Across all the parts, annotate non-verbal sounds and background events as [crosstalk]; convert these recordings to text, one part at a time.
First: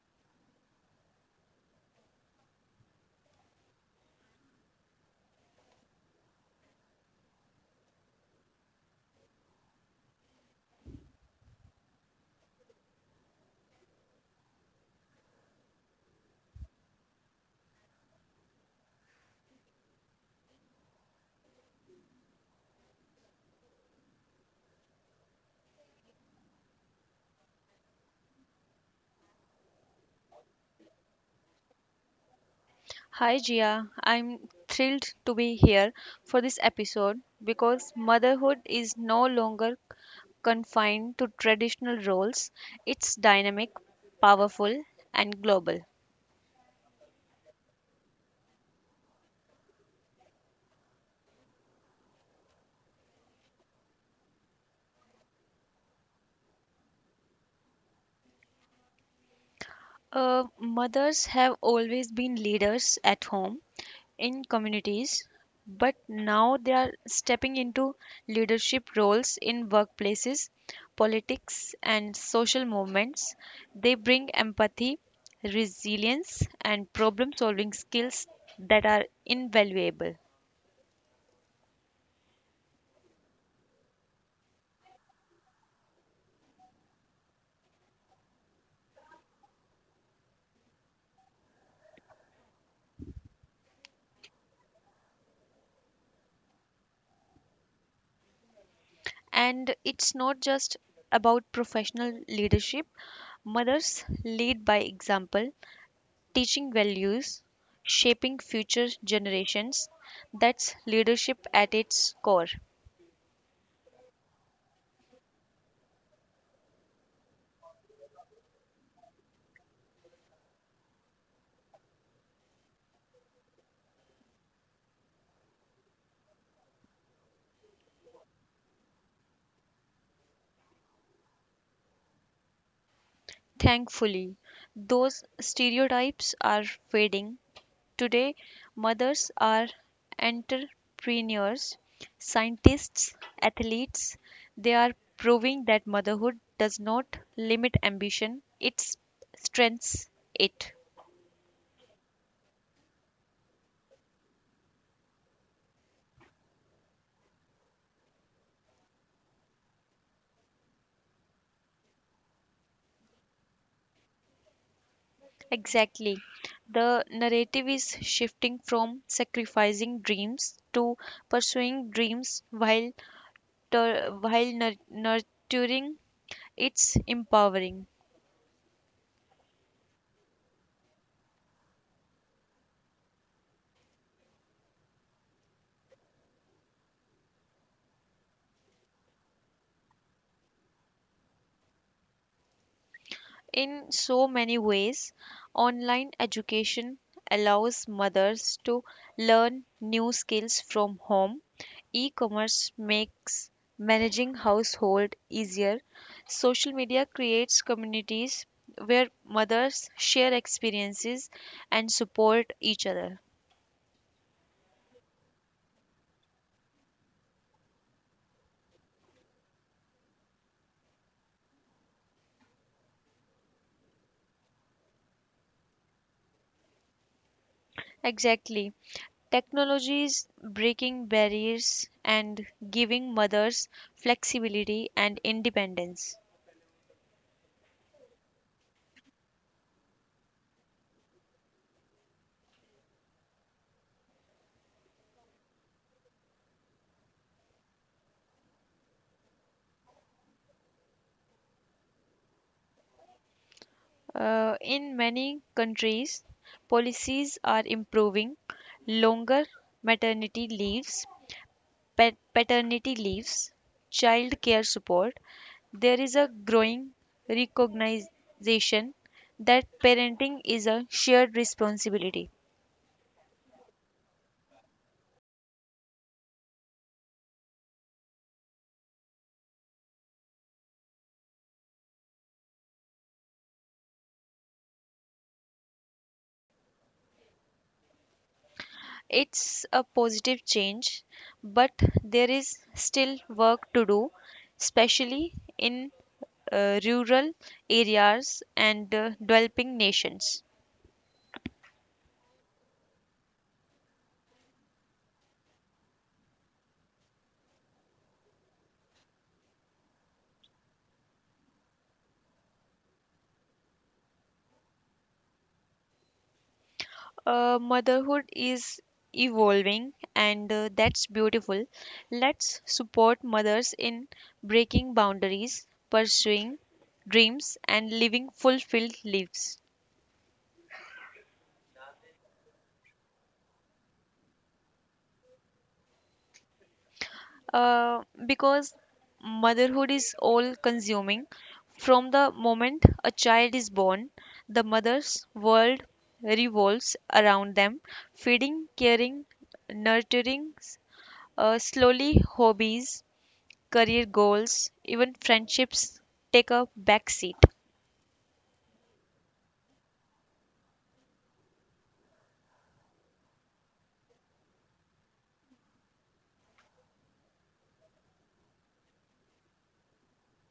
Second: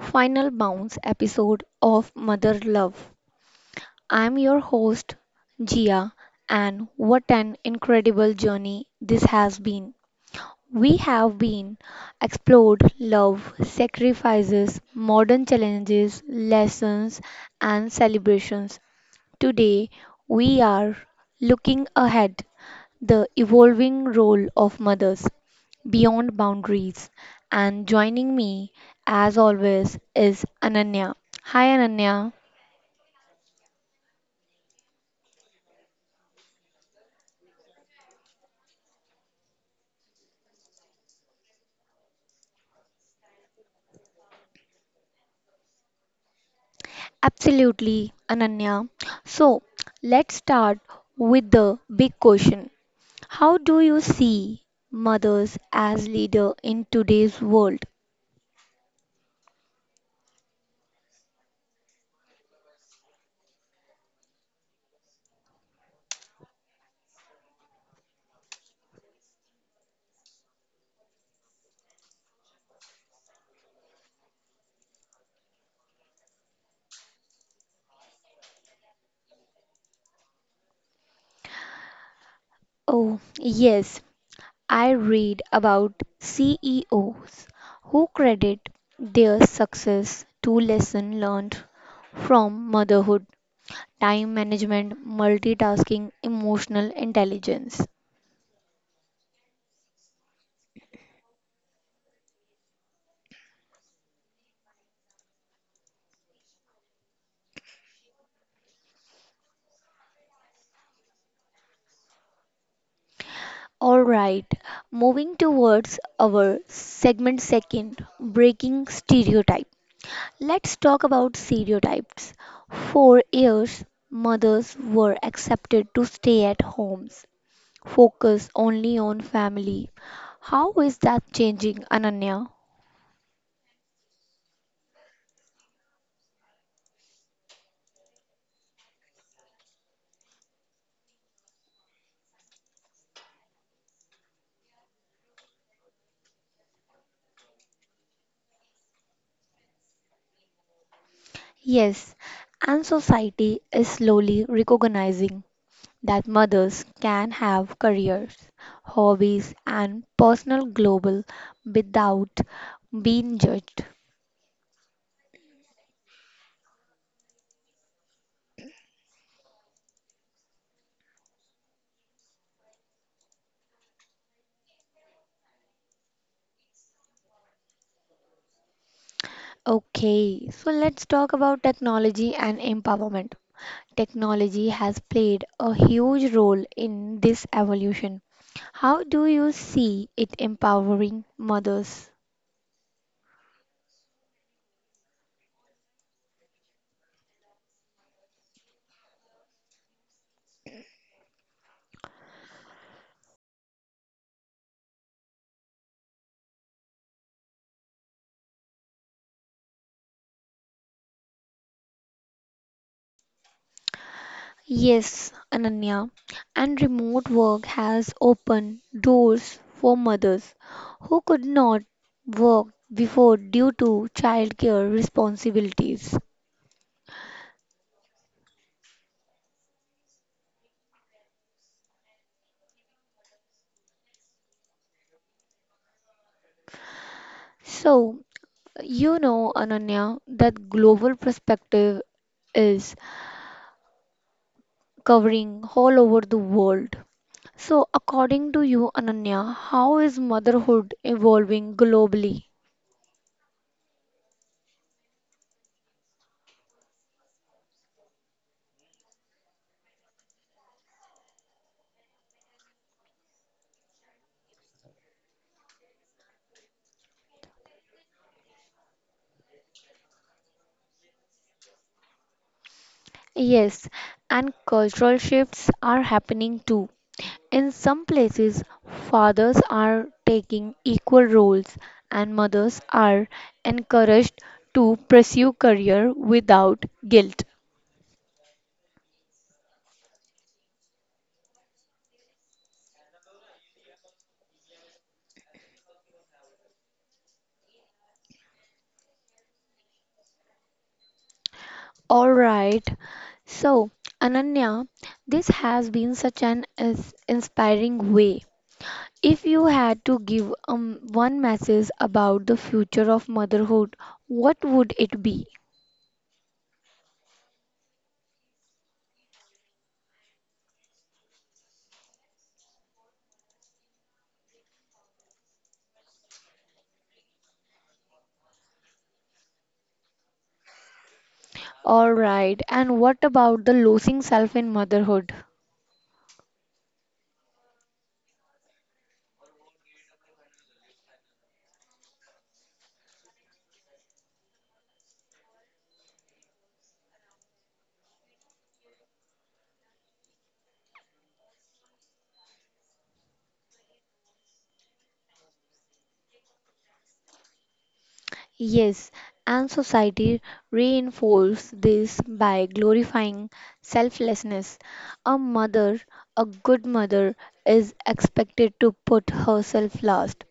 final bounce episode of Mother Love. I'm your host Gia, and what an incredible journey this has been. We have been explored love, sacrifices, modern challenges, lessons and celebrations. Today we are looking ahead the evolving role of mothers beyond boundaries. And joining me, as always, is Ananya. Hi, Ananya. Hi Jia. I'm thrilled to be here for this episode because motherhood is no longer confined to traditional roles. It's dynamic, powerful, and global. Absolutely, Ananya. So, let's start with the big question. How do you see mothers as leader in today's world? Mothers have always been leaders at home, in communities, but now they are stepping into leadership roles in workplaces, politics, and social movements. They bring empathy, resilience, and problem solving skills that are invaluable. Oh, yes. I read about CEOs who credit their success to lessons learned from motherhood, time management, multitasking, emotional intelligence. And it's not just about professional leadership, mothers lead by example teaching values, shaping future generations. That's leadership at its core. All right, moving towards our segment second, breaking stereotype. Let's talk about stereotypes. For years, mothers were accepted to stay at homes focus only on family. How is that changing, Ananya? Thankfully, those stereotypes are fading. Today, mothers are entrepreneurs, scientists, athletes. They are proving that motherhood does not limit ambition, it strengthens it. Yes, and society is slowly recognizing that mothers can have careers, hobbies, and personal global without being judged. Exactly. The narrative is shifting from sacrificing dreams to pursuing dreams while nurturing it's empowering. Okay, so let's talk about technology and empowerment. Technology has played a huge role in this evolution. How do you see it empowering mothers? In so many ways, online education allows mothers to learn new skills from home. E commerce makes managing household easier. Social media creates communities where mothers share experiences and support each other. Yes, Ananya. And remote work has opened doors for mothers who could not work before due to childcare responsibilities. Exactly. Technology is breaking barriers and giving mothers flexibility and independence. So, you know, Ananya, that global perspective is covering all over the world. So, according to you, Ananya, how is motherhood evolving globally? In many countries, policies are improving longer maternity leaves, paternity leaves, child care support. There is a growing recognition that parenting is a shared responsibility. Yes, and cultural shifts are happening too. In some places, fathers are taking equal roles and mothers are encouraged to pursue career without guilt. It's a positive change, but there is still work to do, especially in rural areas and developing nations. All right. So, Ananya, this has been such an inspiring way. If you had to give one message about the future of motherhood, what would it be? Motherhood is evolving, and that's beautiful. Let's support mothers in breaking boundaries, pursuing dreams, and living fulfilled lives. All right, and what about the losing self in motherhood? Because motherhood is all consuming. From the moment a child is born, the mother's world revolves around them, feeding, caring, nurturing, slowly hobbies career goals, even friendships take a back seat. Yes, and society reinforces this by glorifying selflessness. A mother, a good mother, is expected to put herself last.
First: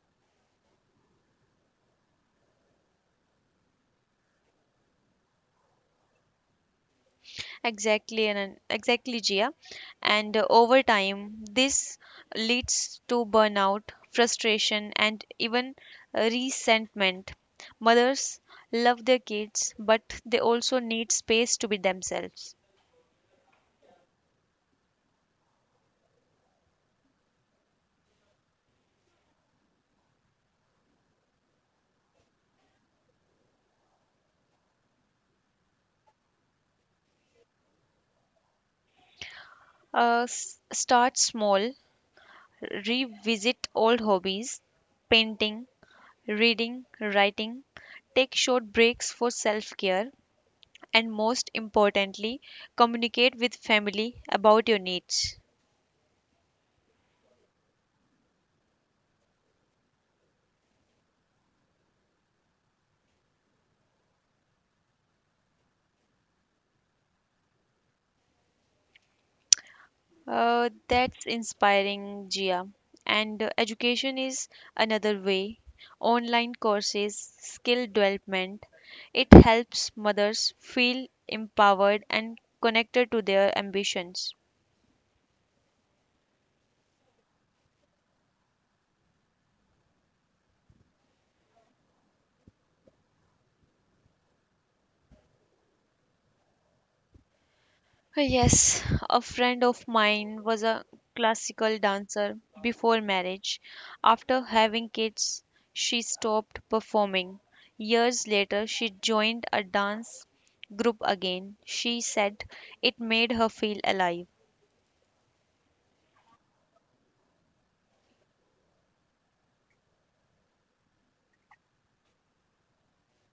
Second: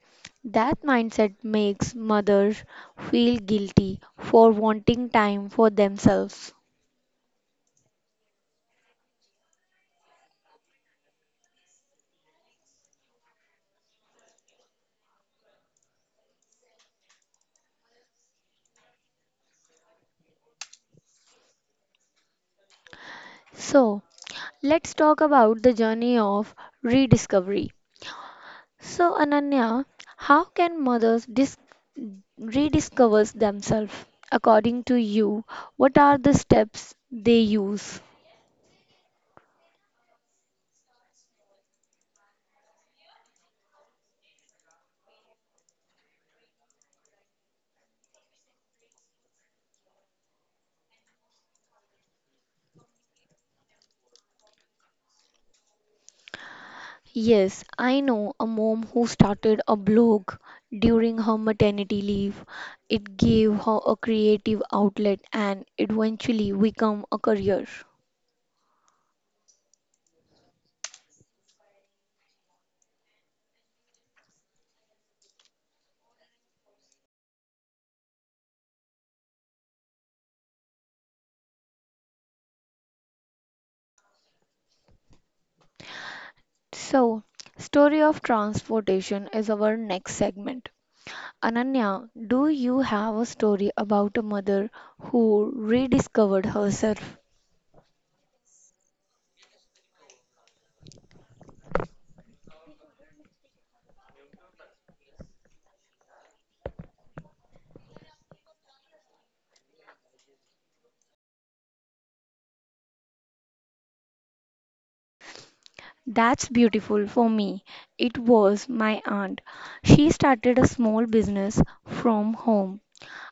That mindset makes mothers feel guilty for wanting time for themselves. Exactly, and exactly, Gia. And over time, this leads to burnout, frustration, and even resentment. Mothers love their kids, but they also need space to be themselves. So, let's talk about the journey of rediscovery. So, Ananya, how can mothers rediscover themselves? According to you, what are the steps they use? Start small, revisit old hobbies, painting, reading, writing. Take short breaks for self care and most importantly, communicate with family about your needs. Yes, I know a mom who started a blog during her maternity leave. It gave her a creative outlet and eventually become a career. That's inspiring, Gia. And education is another way. Online courses, skill development, it helps mothers feel empowered and connected to their ambitions. So, story of transportation is our next segment. Ananya, do you have a story about a mother who rediscovered herself? Yes, a friend of mine was a classical dancer before marriage. After having kids, she stopped performing. Years later, she joined a dance group again. She said it made her feel alive. That's beautiful for me. It was my aunt. She started a small business from home.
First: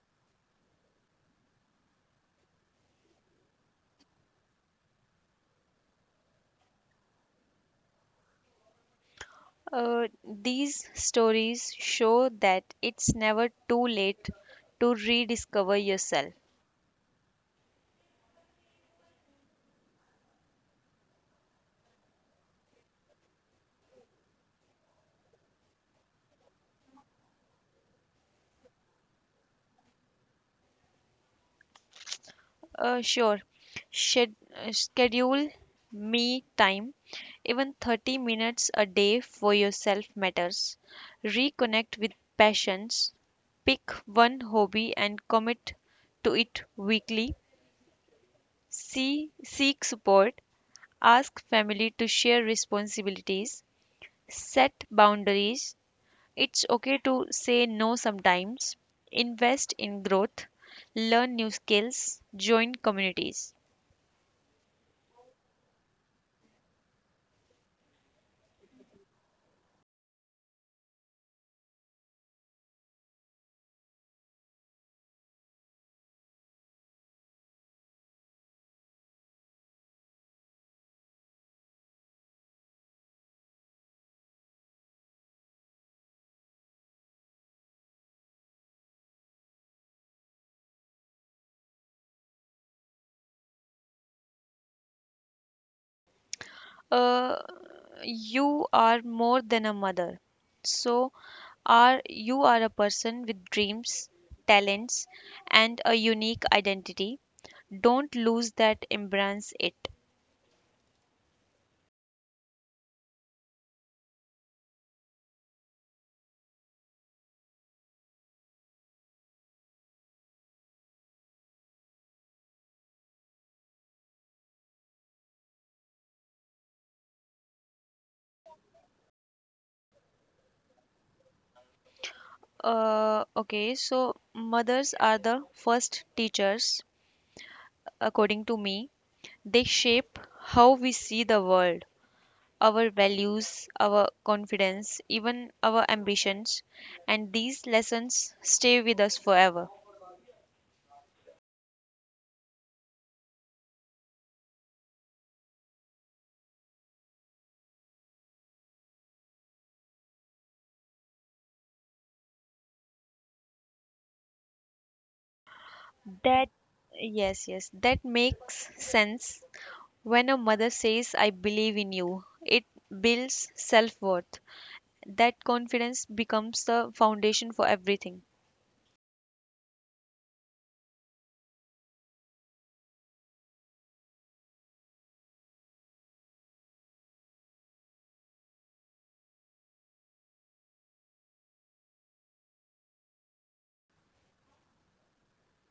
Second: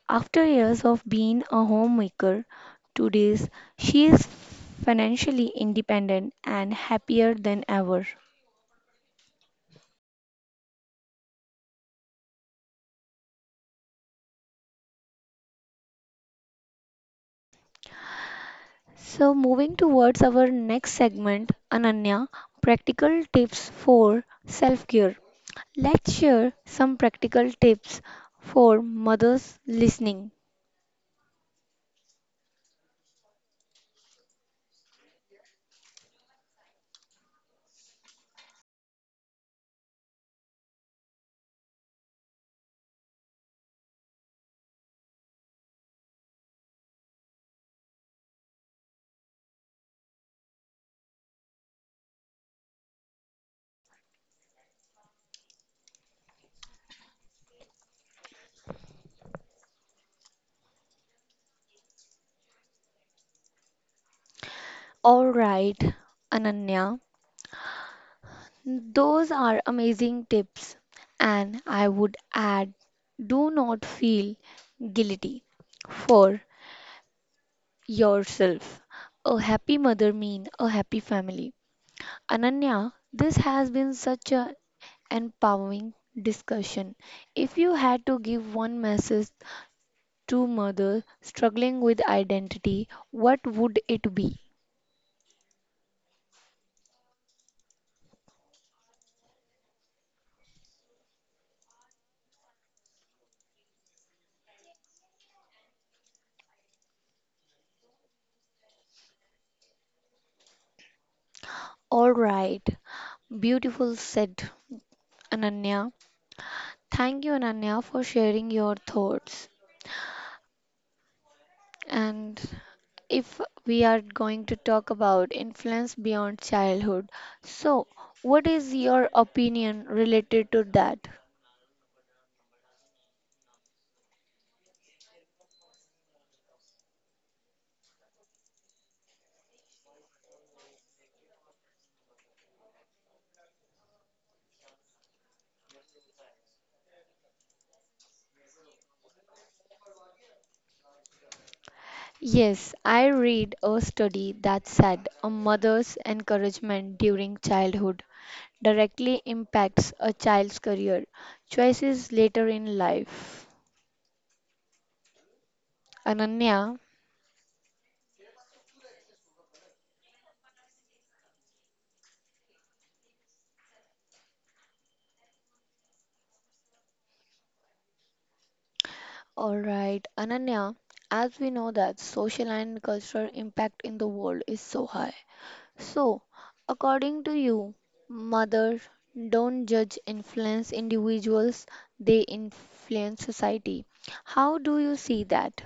After years of being a homemaker, today she is financially independent and happier than ever. These stories show that it's never too late to rediscover yourself. So, moving towards our next segment, Ananya, practical tips for self care. Let's share some practical tips for mothers listening. Sure. Shed, Schedule me time. Even 30 minutes a day for yourself matters. Reconnect with passions. Pick one hobby and commit to it weekly. Seek support. Ask family to share responsibilities. Set boundaries. It's okay to say no sometimes. Invest in growth. Learn new skills. Join communities. All right, Ananya, those are amazing tips, and I would add, do not feel guilty for yourself. A happy mother means a happy family. Ananya, this has been such a empowering discussion. If you had to give one message to mother struggling with identity, what would it be? uh, you are more than a mother so are you are a person with dreams talents and a unique identity don't lose that embrace it. All right. Beautiful said Ananya. Thank you, Ananya, for sharing your thoughts. And if we are going to talk about influence beyond childhood, so what is your opinion related to that? Okay, so mothers are the first teachers according to me they shape how we see the world our values our confidence even our ambitions and these lessons stay with us forever. Yes, I read a study that said a mother's encouragement during childhood directly impacts a child's career choices later in life. That, Ananya, yes, yes, that makes sense. When a mother says, I believe in you, it builds self worth. That confidence becomes the foundation for everything. all right, Ananya, as we know that social and cultural impact in the world is so high. So, according to you, mother, don't judge influence individuals, they influence society. How do you see that?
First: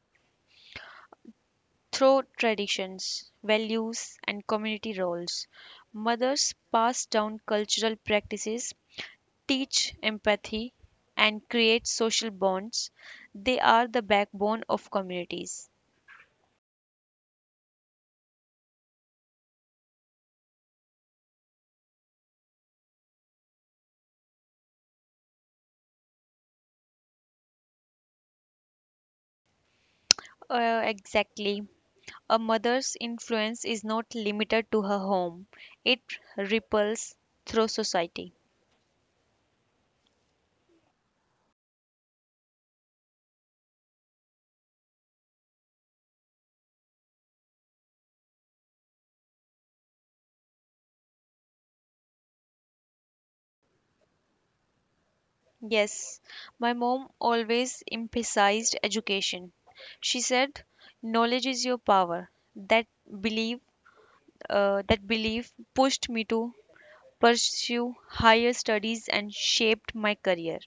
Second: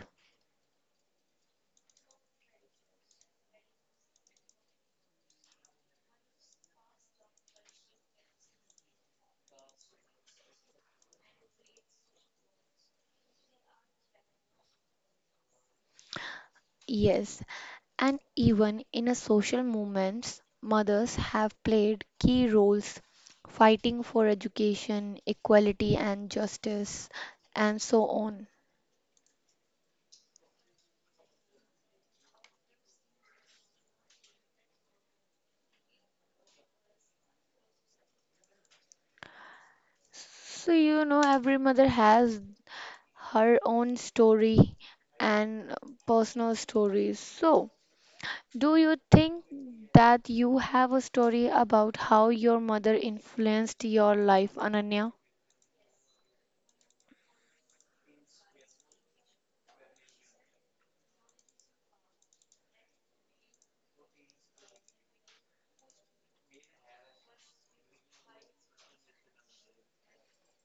Through traditions, values, and community roles, mothers pass down cultural practices, teach empathy, and create social bonds. They are the backbone of communities. Yes, and even in a social movements, mothers have played key roles fighting for education, equality and justice and so on. Exactly. A mother's influence is not limited to her home, it ripples through society. So you know every mother has her own story and personal stories. So do you think that you have a story about how your mother influenced your life, Ananya? Yes, my mom always emphasized education. She said, "Knowledge is your power." That belief, that belief pushed me to pursue higher studies and shaped my career.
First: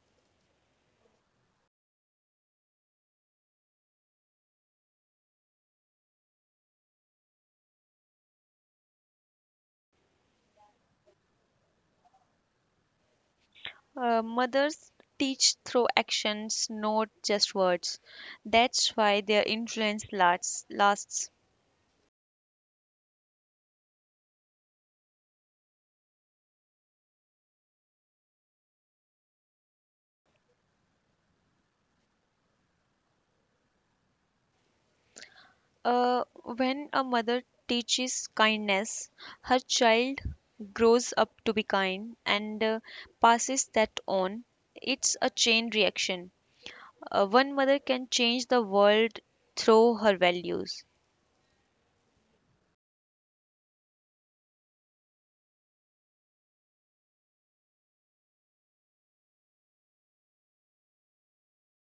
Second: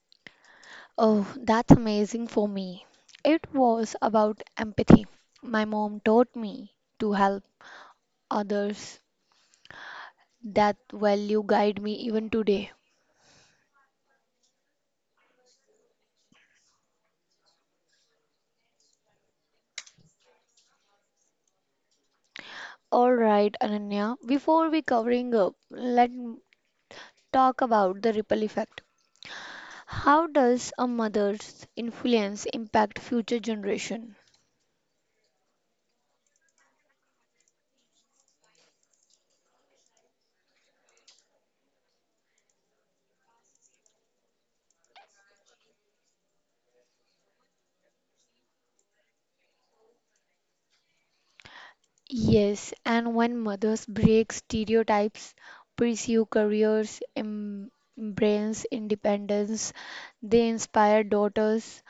Oh, that's amazing for me. It was about empathy. My mom taught me to help others. That value guide me even today. Mothers teach through actions, not just words. That's why their influence lasts. All right, Ananya, before we covering up, let's talk about the ripple effect. How does a mother's influence impact future generation? When a mother teaches kindness, her child grows up to be kind and passes that on. It's a chain reaction. One mother can change the world through her values. Yes, and when mothers break stereotypes, pursue careers, embrace independence, they inspire daughters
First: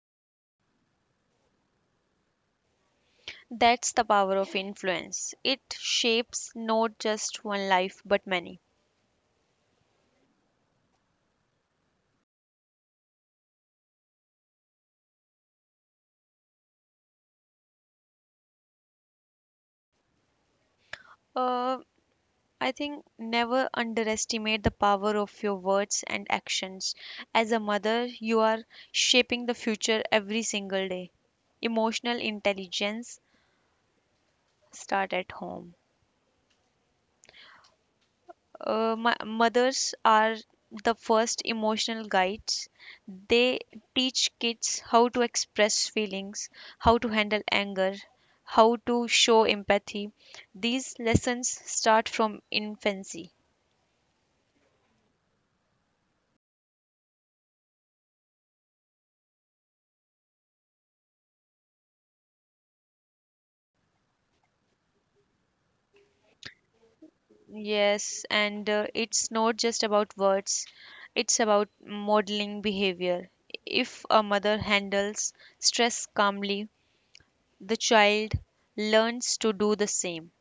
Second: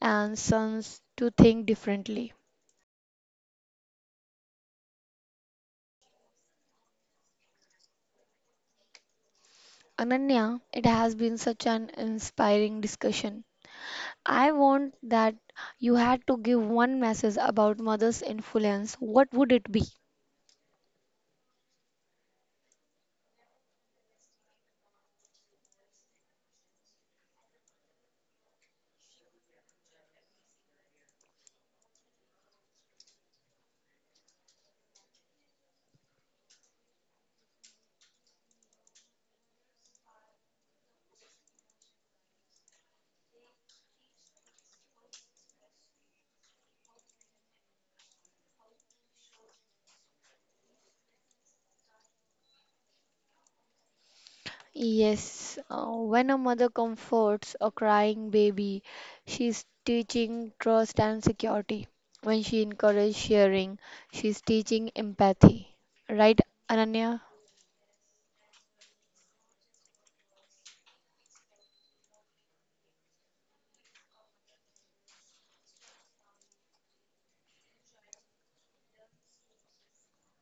and sons to think differently. That's the power of influence. It shapes not just one life but many. Ananya, it has been such an inspiring discussion. I want that you had to give one message about mother's influence. What would it be? Uh, I think never underestimate the power of your words and actions. As a mother, you are shaping the future every single day. Emotional intelligence start at home. Mothers are the first emotional guides. They teach kids how to express feelings, how to handle anger, how to show empathy. These lessons start from infancy. Yes, when a mother comforts a crying baby, she's teaching trust and security. When she encourages sharing, she's teaching empathy. Right, Ananya? Yes, and it's not just about words, it's about modeling behavior. If a mother handles stress calmly, the child learns to do the same.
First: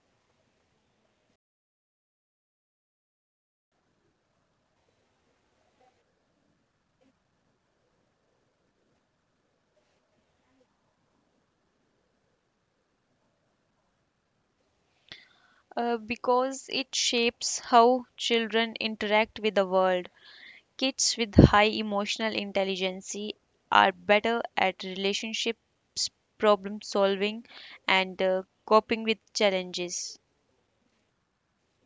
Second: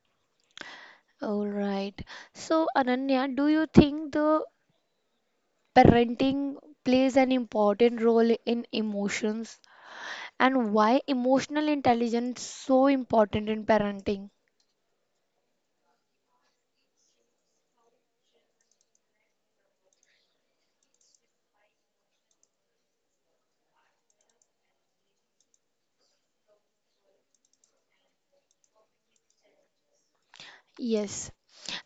All right. So, Ananya, do you think the parenting plays an important role in emotions? And why emotional intelligence so important in parenting? Because it shapes how children interact with the world. Kids with high emotional intelligence are better at relationships, problem solving, and coping with challenges. Yes,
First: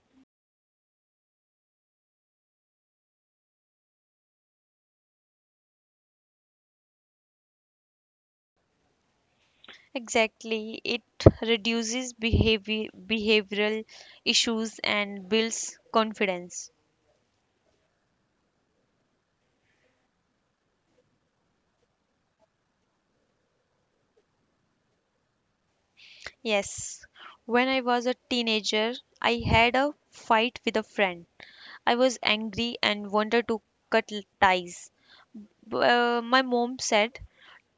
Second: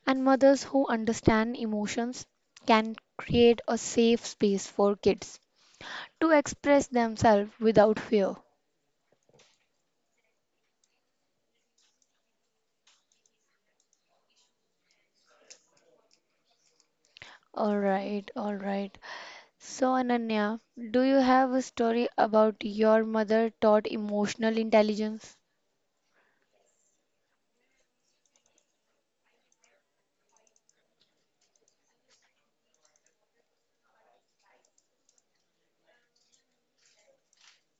and mothers who understand emotions can create a safe space for kids to express themselves without fear. Exactly, it reduces behavioral issues and builds confidence. All right, all right. So, Ananya, do you have a story about your mother taught emotional intelligence? Yes, when I was a teenager, I had a fight with a friend. I was angry and wanted to ties. My mom said,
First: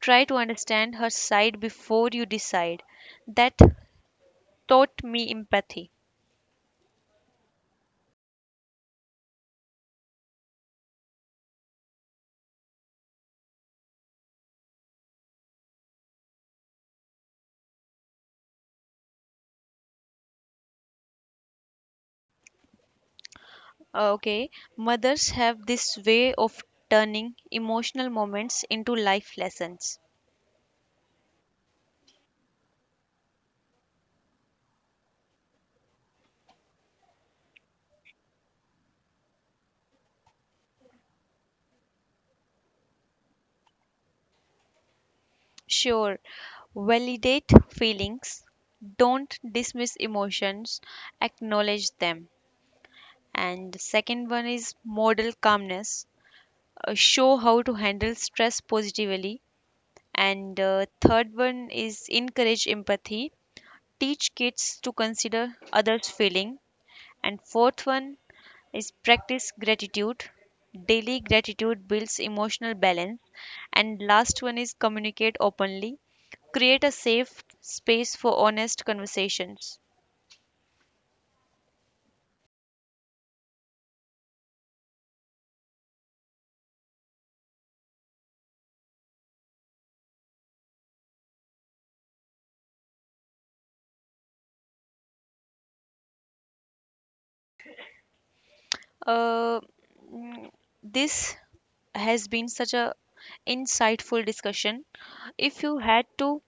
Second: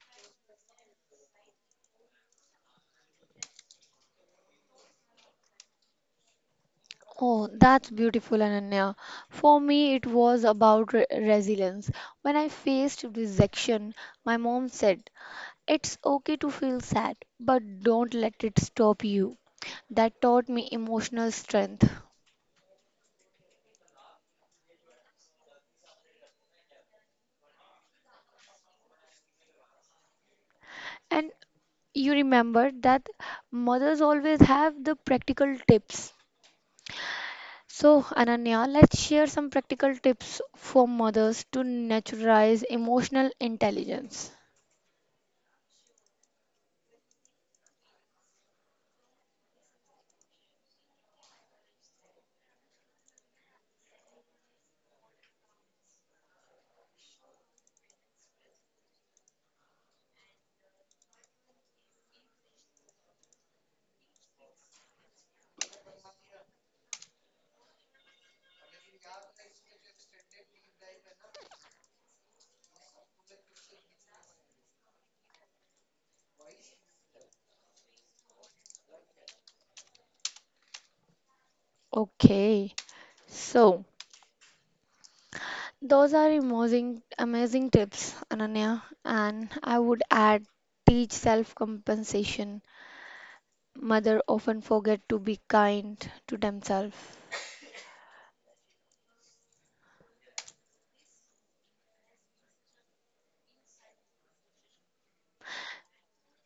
try to understand her side before you decide. That taught me empathy. Oh, that's beautiful, Ananya. For me, it was about resilience. When I faced rejection, my mom said, It's okay to feel sad, but don't let it stop you. That taught me emotional strength. Okay, mothers have this way of turning emotional moments into life lessons. And you remember that mothers always have the practical tips. So, Ananya, let's share some practical tips for mothers to naturalize emotional intelligence. Sure, validate feelings, don't dismiss emotions, acknowledge them. And the second one is model calmness, show how to handle stress positively. And third one is encourage empathy, teach kids to consider others' feeling. And fourth one is practice gratitude. Daily gratitude builds emotional balance. And last one is communicate openly. Create a safe space for honest conversations. Okay, so those are amazing tips, Ananya, and I would add teach self compensation mother often forget to be kind to themselves. Uh, mm, this has been such a insightful discussion. If you had to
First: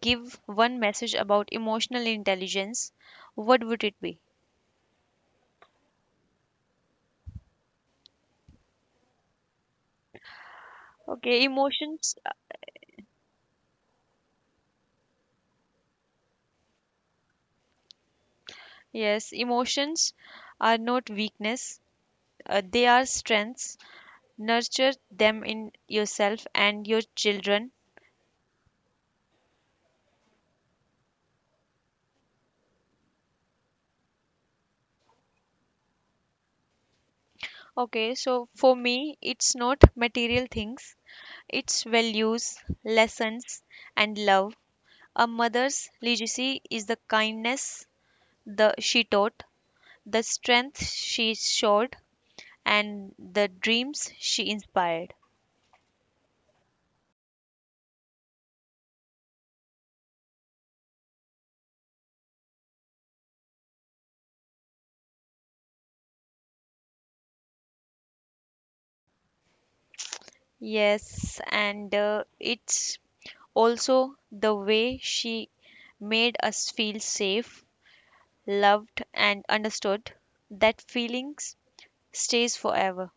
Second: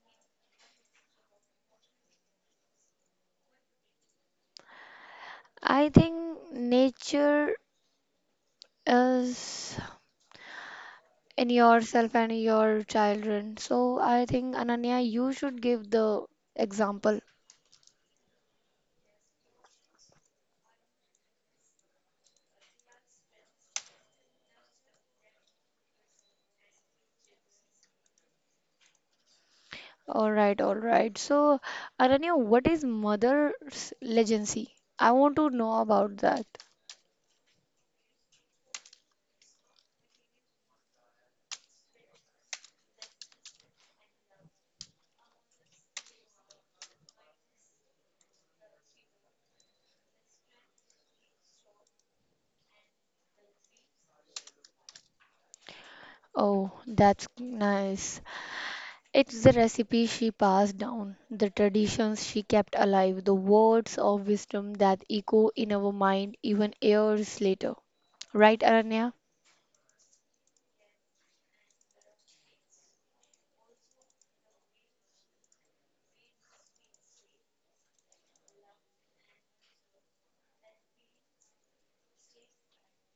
give one message about emotional intelligence, what would it be? I think nature is Okay, in emotions. yourself and your children. So I think Ananya, you should give the example. Yes, emotions are not weakness. They are strengths nurture them in yourself and your children. All right, all right. So Ananya, what is mother's legacy? I want to know about that. Okay so for me it's not material things it's values lessons and love a mother's legacy is the kindness the she taught the strength she showed and the dreams she inspired. Oh, that's nice. It's the recipe she passed down, the traditions she kept alive, the words of wisdom that echo in our mind even years later. Right, Aranya? Yes and it's also the way she made us feel safe loved and understood that feelings stays forever.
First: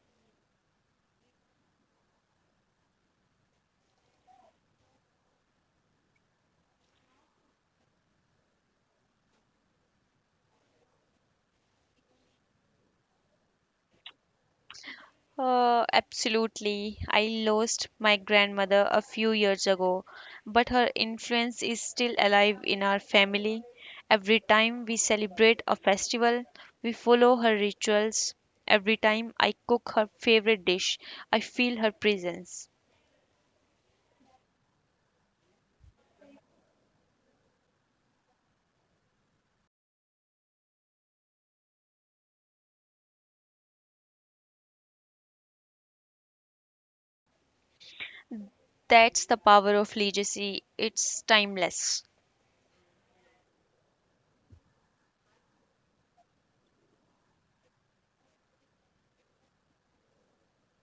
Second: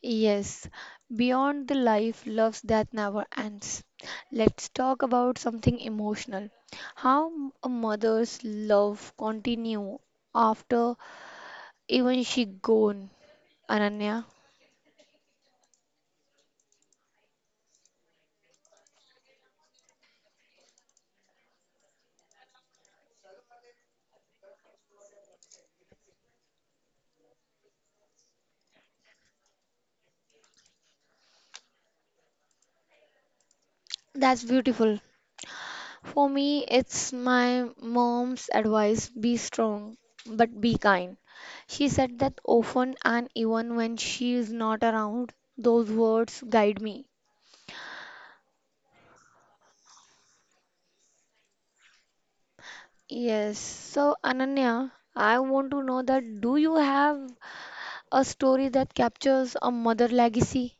Yes, beyond the life, loves that never ends. Let's talk about something emotional. How a mother's love continue after even she gone, Ananya? Absolutely. I lost my grandmother a few years ago, but her influence is still alive in our family. Every time we celebrate a festival, we follow her rituals. Every time I cook her favorite dish, I feel her presence. That's beautiful. For me, it's my mom's advice, be strong but be kind. She said that often, and even when she is not around, those words guide me. That's the power of legacy. It's timeless. Yes, so Ananya, I want to know that do you have a story that captures a mother legacy?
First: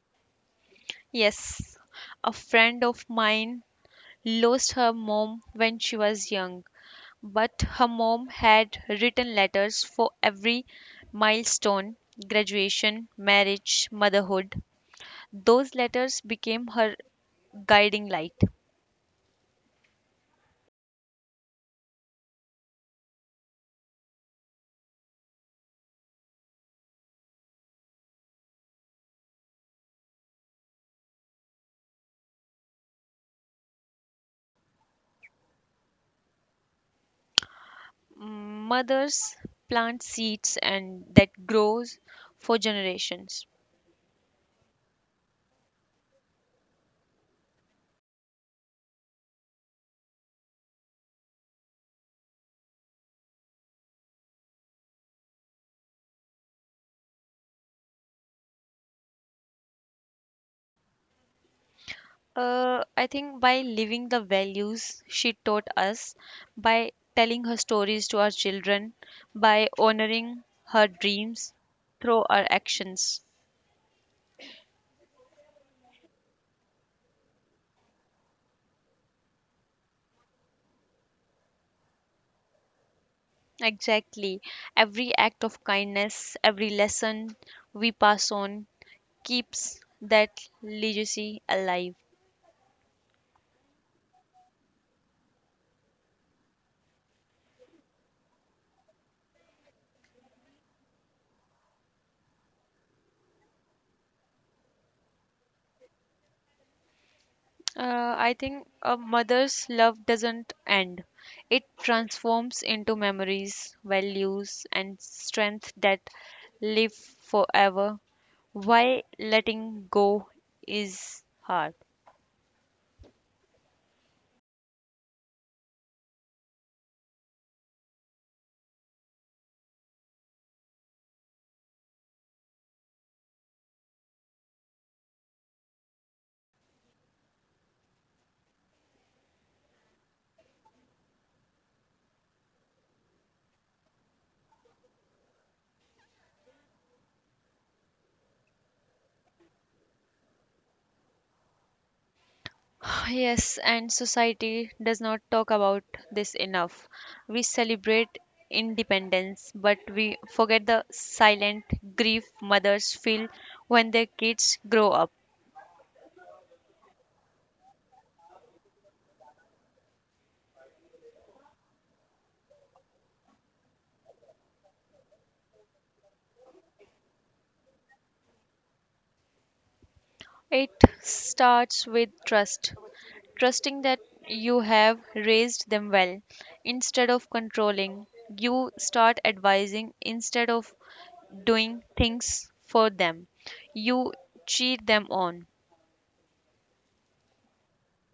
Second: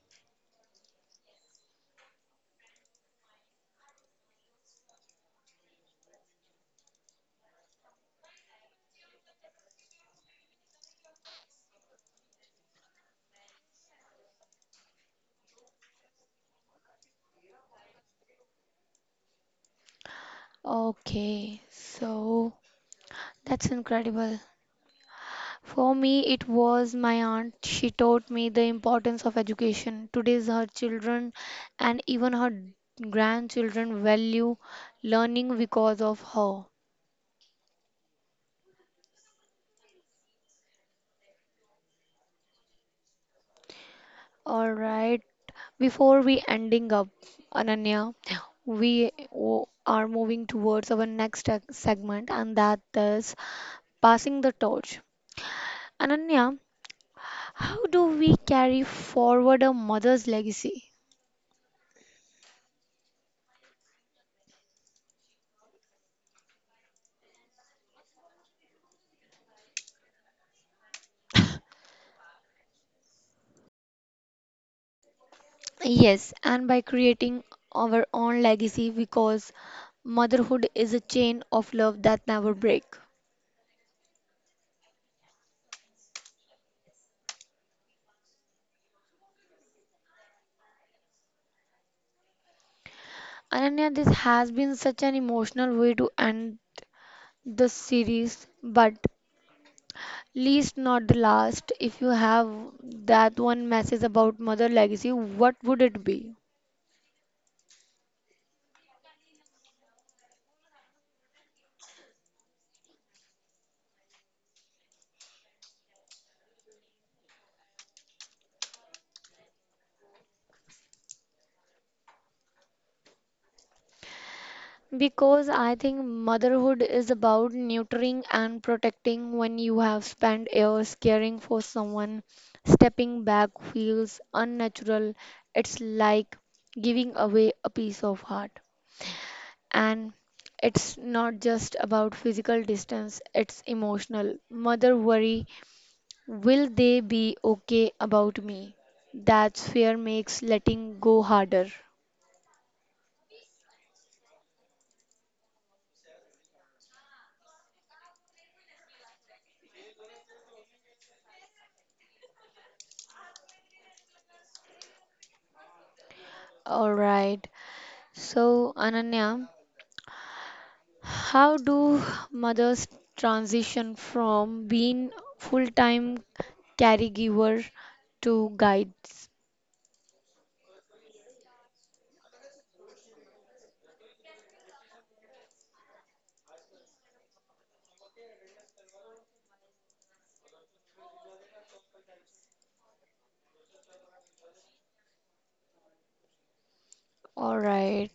Yes, a friend of mine lost her mom when she was young. But her mom had written letters for every milestone graduation, marriage, motherhood. Those letters became her guiding light. Okay, so that's incredible. For me, it was my aunt. She taught me the importance of education. Today's her children and even her grandchildren value learning because of her. Mm, mothers plant seeds and that grows for generations. All right. Before we ending up, Ananya, we are moving towards our next segment, and that is passing the torch. Ananya, how do we carry forward a mother's legacy? I think by living the values she taught us, by telling her stories to our children, by honoring her dreams through our actions. Yes, and by creating our own legacy because motherhood is a chain of love that never break. Exactly. Every act of kindness, every lesson we pass on keeps that legacy alive. Ananya, this has been such an emotional way to end the series, but least not the last. If you have that one message about mother legacy, what would it be? I think a mother's love doesn't end, it transforms into memories, values, and strength that live forever. Why letting go is hard? Because I think motherhood is about nurturing and protecting when you have spent years caring for someone. Stepping back feels unnatural. It's like giving away a piece of heart. And it's not just about physical distance, it's emotional. Mother worry, will they be okay about me? That's fear makes letting go harder. [sighs] Yes, and society does not talk about this enough. We celebrate independence, but we forget the silent grief mothers feel when their kids grow up. All right. So, Ananya. How do mothers transition from being full-time caregiver to guides? It starts with trust, trusting that you have raised them well. Instead of controlling, you start advising instead of doing things for them. You cheer them on. All right.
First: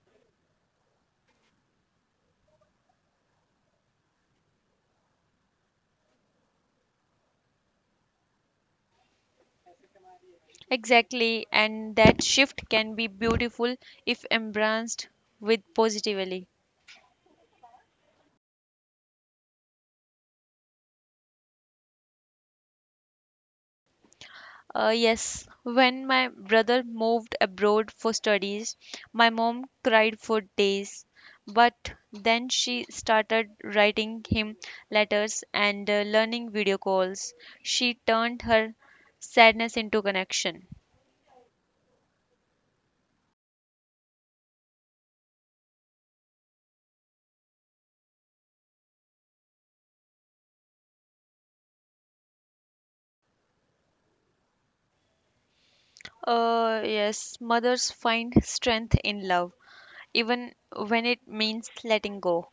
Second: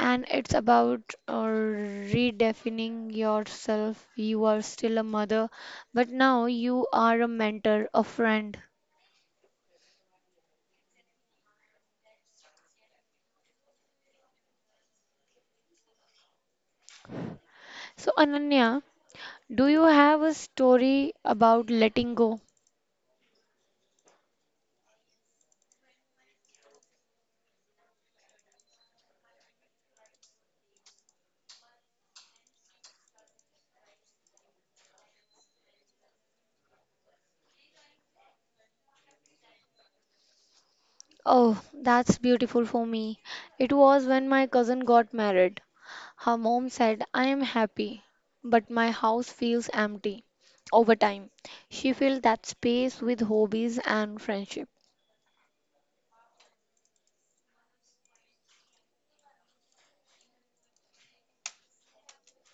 And it's about uh, redefining yourself. You are still a mother, but now you are a mentor, a friend. Exactly, and that shift can be beautiful if embraced with positively. So, Ananya, do you have a story about letting go? Yes, when my brother moved abroad for studies, my mom cried for days. But then she started writing him letters and learning video calls. She turned her sadness into connection. Oh, that's beautiful for me. It was when my cousin got married. Her mom said, I am happy, but my house feels empty. Over time, she filled that space with hobbies and friendship. Yes, mothers find strength in love, even when it means letting go.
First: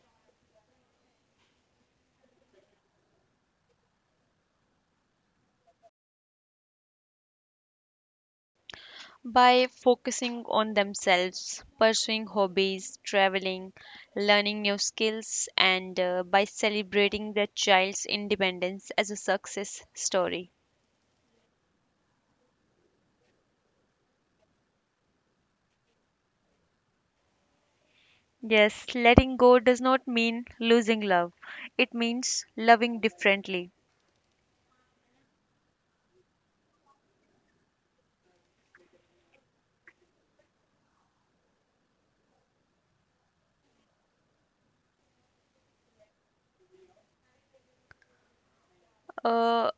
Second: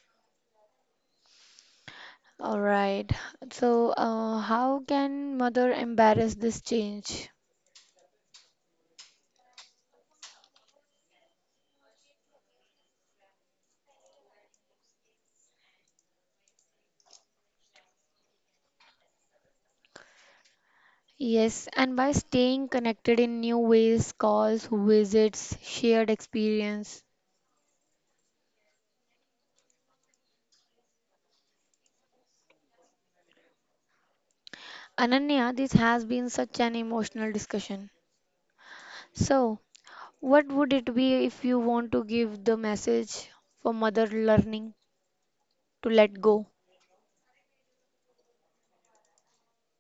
All right. So, how can mother embrace this change? By focusing on themselves, pursuing hobbies, traveling, learning new skills, and by celebrating their child's independence as a success story. Yes, and by staying connected in new ways, calls, visits, shared experience. Yes, letting go does not mean losing love, it means loving differently. Ananya, this has been such an emotional discussion. So, what would it be if you want to give the message for mother learning to let go? Uh,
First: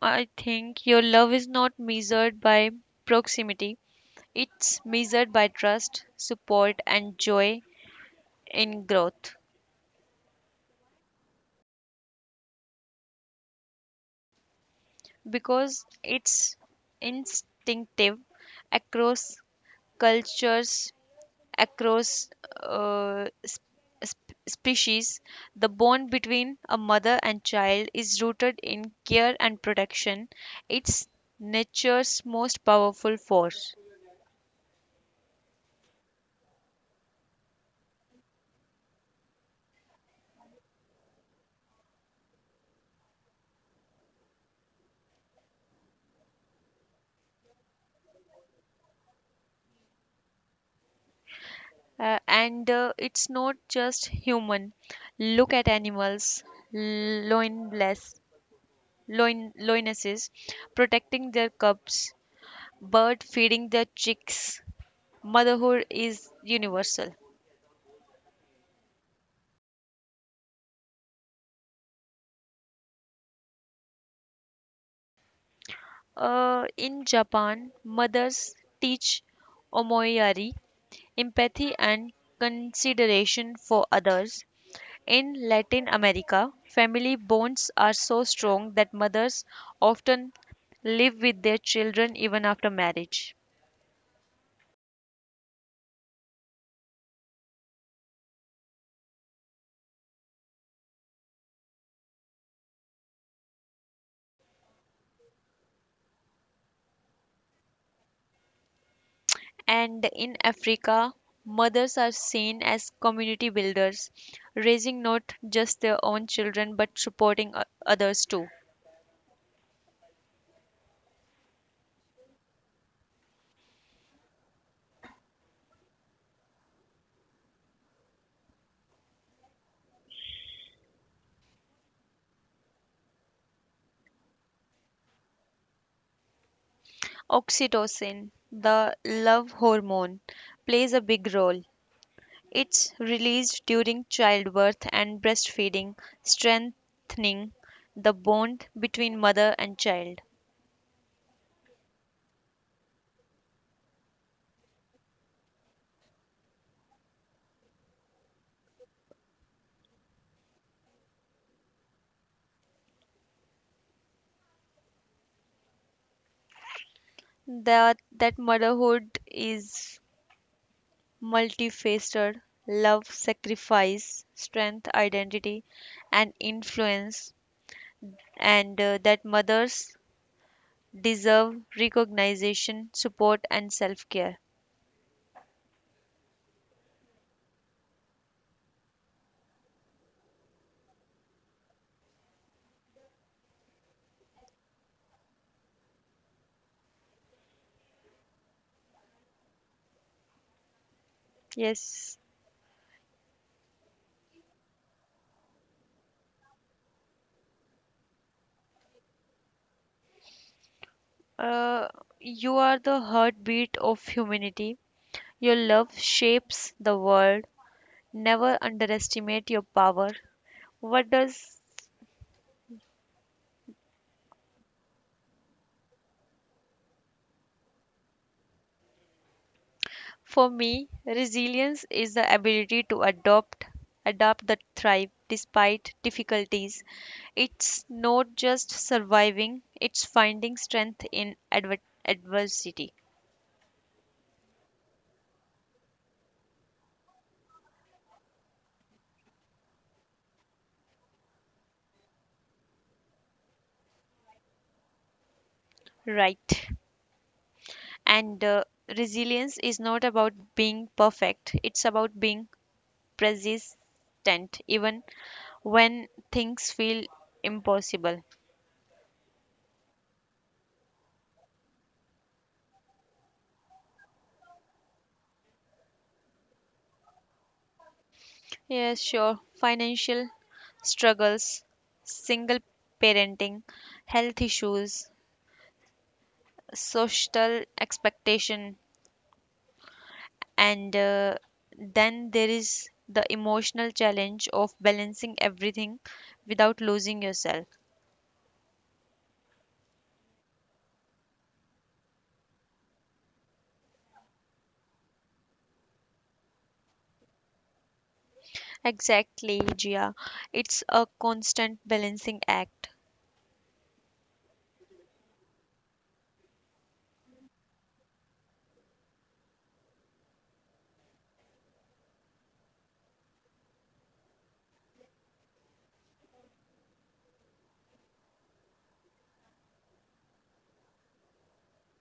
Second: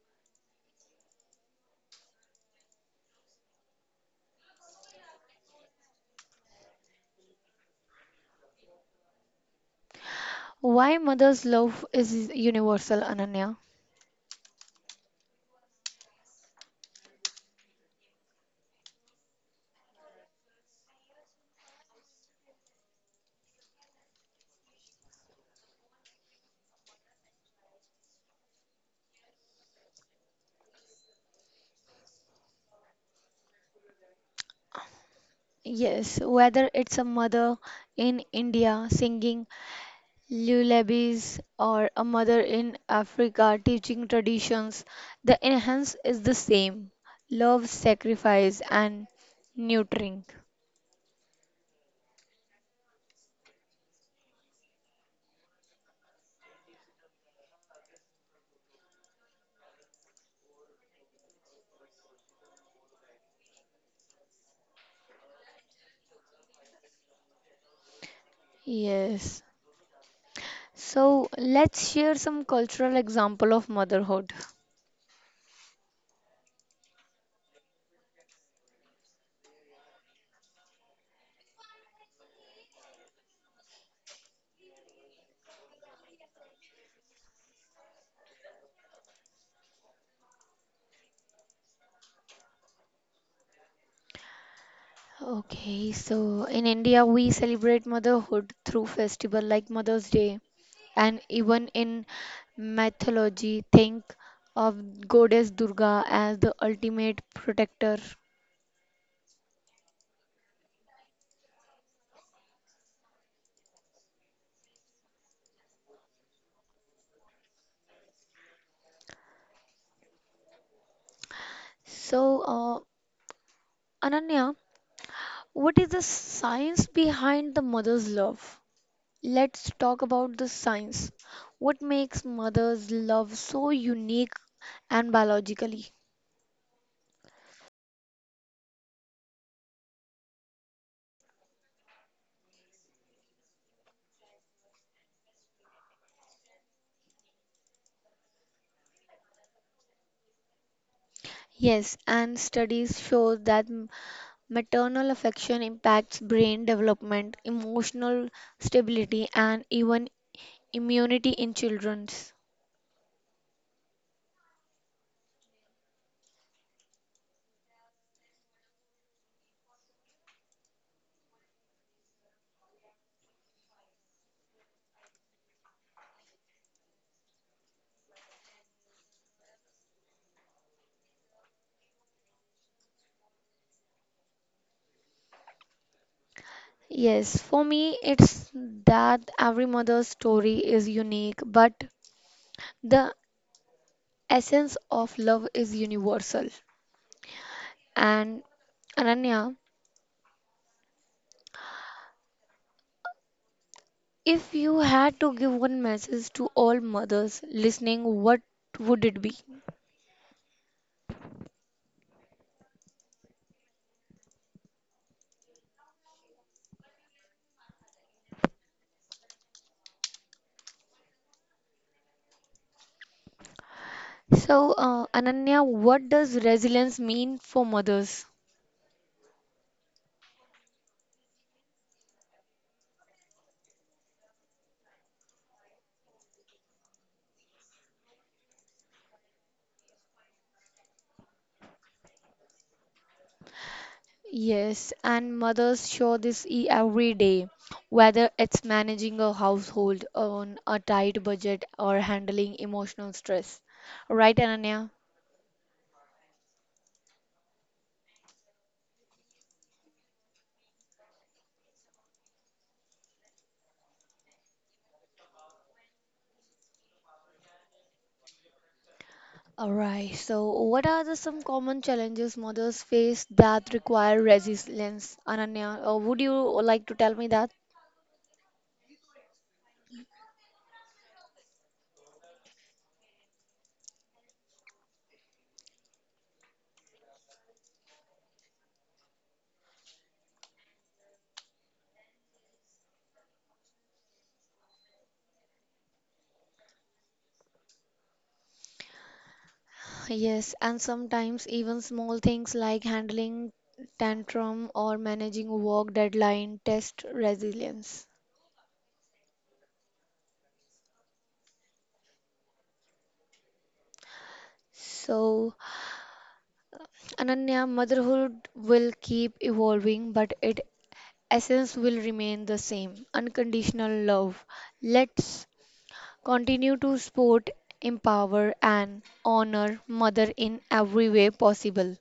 I think your love is not measured by proximity, it's measured by trust, support, and joy in growth. Why mother's love is universal, Ananya? Because it's instinctive across cultures, across species. The bond between a mother and child is rooted in care and protection. It's nature's most powerful force. Yes, whether it's a mother in India singing lullabies or a mother in Africa teaching traditions, the enhance is the same. Love, sacrifice, and nurturing. And it's not just human. Look at animals, loinless, loinesses, protecting their cubs, bird feeding their chicks, motherhood is universal. Yes. So let's share some cultural example of motherhood. In Japan, mothers teach omoyari, empathy and consideration for others. In Latin America, family bonds are so strong that mothers often live with their children even after marriage. Okay, so in India, we celebrate motherhood through festival like Mother's Day, and even in mythology, think of goddess Durga as the ultimate protector. And in Africa, mothers are seen as community builders, raising not just their own children but supporting others too. So, Ananya, what is the science behind the mother's love? Let's talk about the science. What makes mother's love so unique and biologically? Oxytocin, the love hormone, plays a big role. It's released during childbirth and breastfeeding, strengthening the bond between mother and child. Yes, and studies show that Maternal affection impacts brain development, emotional stability, and even immunity in children. That motherhood is multifaceted love, sacrifice, strength, identity, and influence, and that mothers deserve recognition, support, and self care. Yes, for me, it's that every mother's story is unique, but the essence of love is universal. And Ananya, Yes. if you had to give one message to all mothers listening, what would it be? Uh, you are the heartbeat of humanity. Your love shapes the world. Never underestimate your power. What does So, Ananya, what does resilience mean for mothers? for me, resilience is the ability to adapt the thrive despite difficulties. It's not just surviving, it's finding strength in adversity. Yes, and mothers show this every day, whether it's managing a household on a tight budget or handling emotional stress. Right, Ananya? Right. And resilience is not about being perfect, it's about being persistent even when things feel impossible. All right, so what are the some common challenges mothers face that require resilience? Ananya, would you like to tell me that? Yes, sure. Financial struggles, single parenting, health issues, social expectation, and then there is the emotional challenge of balancing everything without losing yourself. Yes, and sometimes even small things like handling tantrum or managing work deadline test resilience. Exactly, Gia. It's a constant balancing act. So, Ananya, motherhood will keep evolving, but its essence will remain the same unconditional love. Let's continue to support, empower, and honor Mother in every way possible.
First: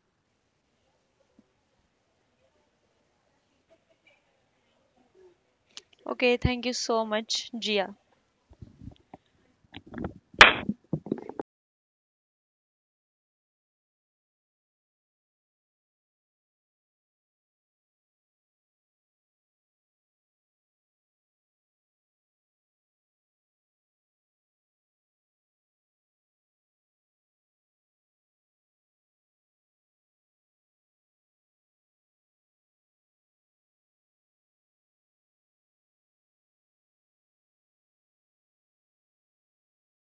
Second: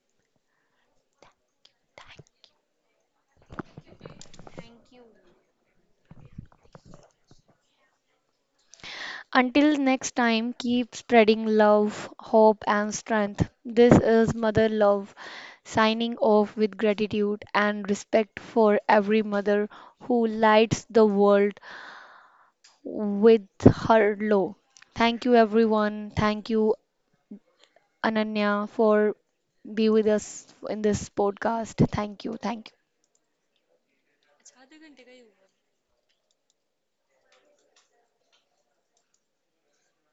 Okay, thank you so much, Gia. Until next time, keep spreading love, hope, and strength. This is Mother Love signing off with gratitude and respect for every mother who lights the world with her low. Thank you, everyone. Thank you, Ananya, for be with us in this podcast. Thank you. Thank you.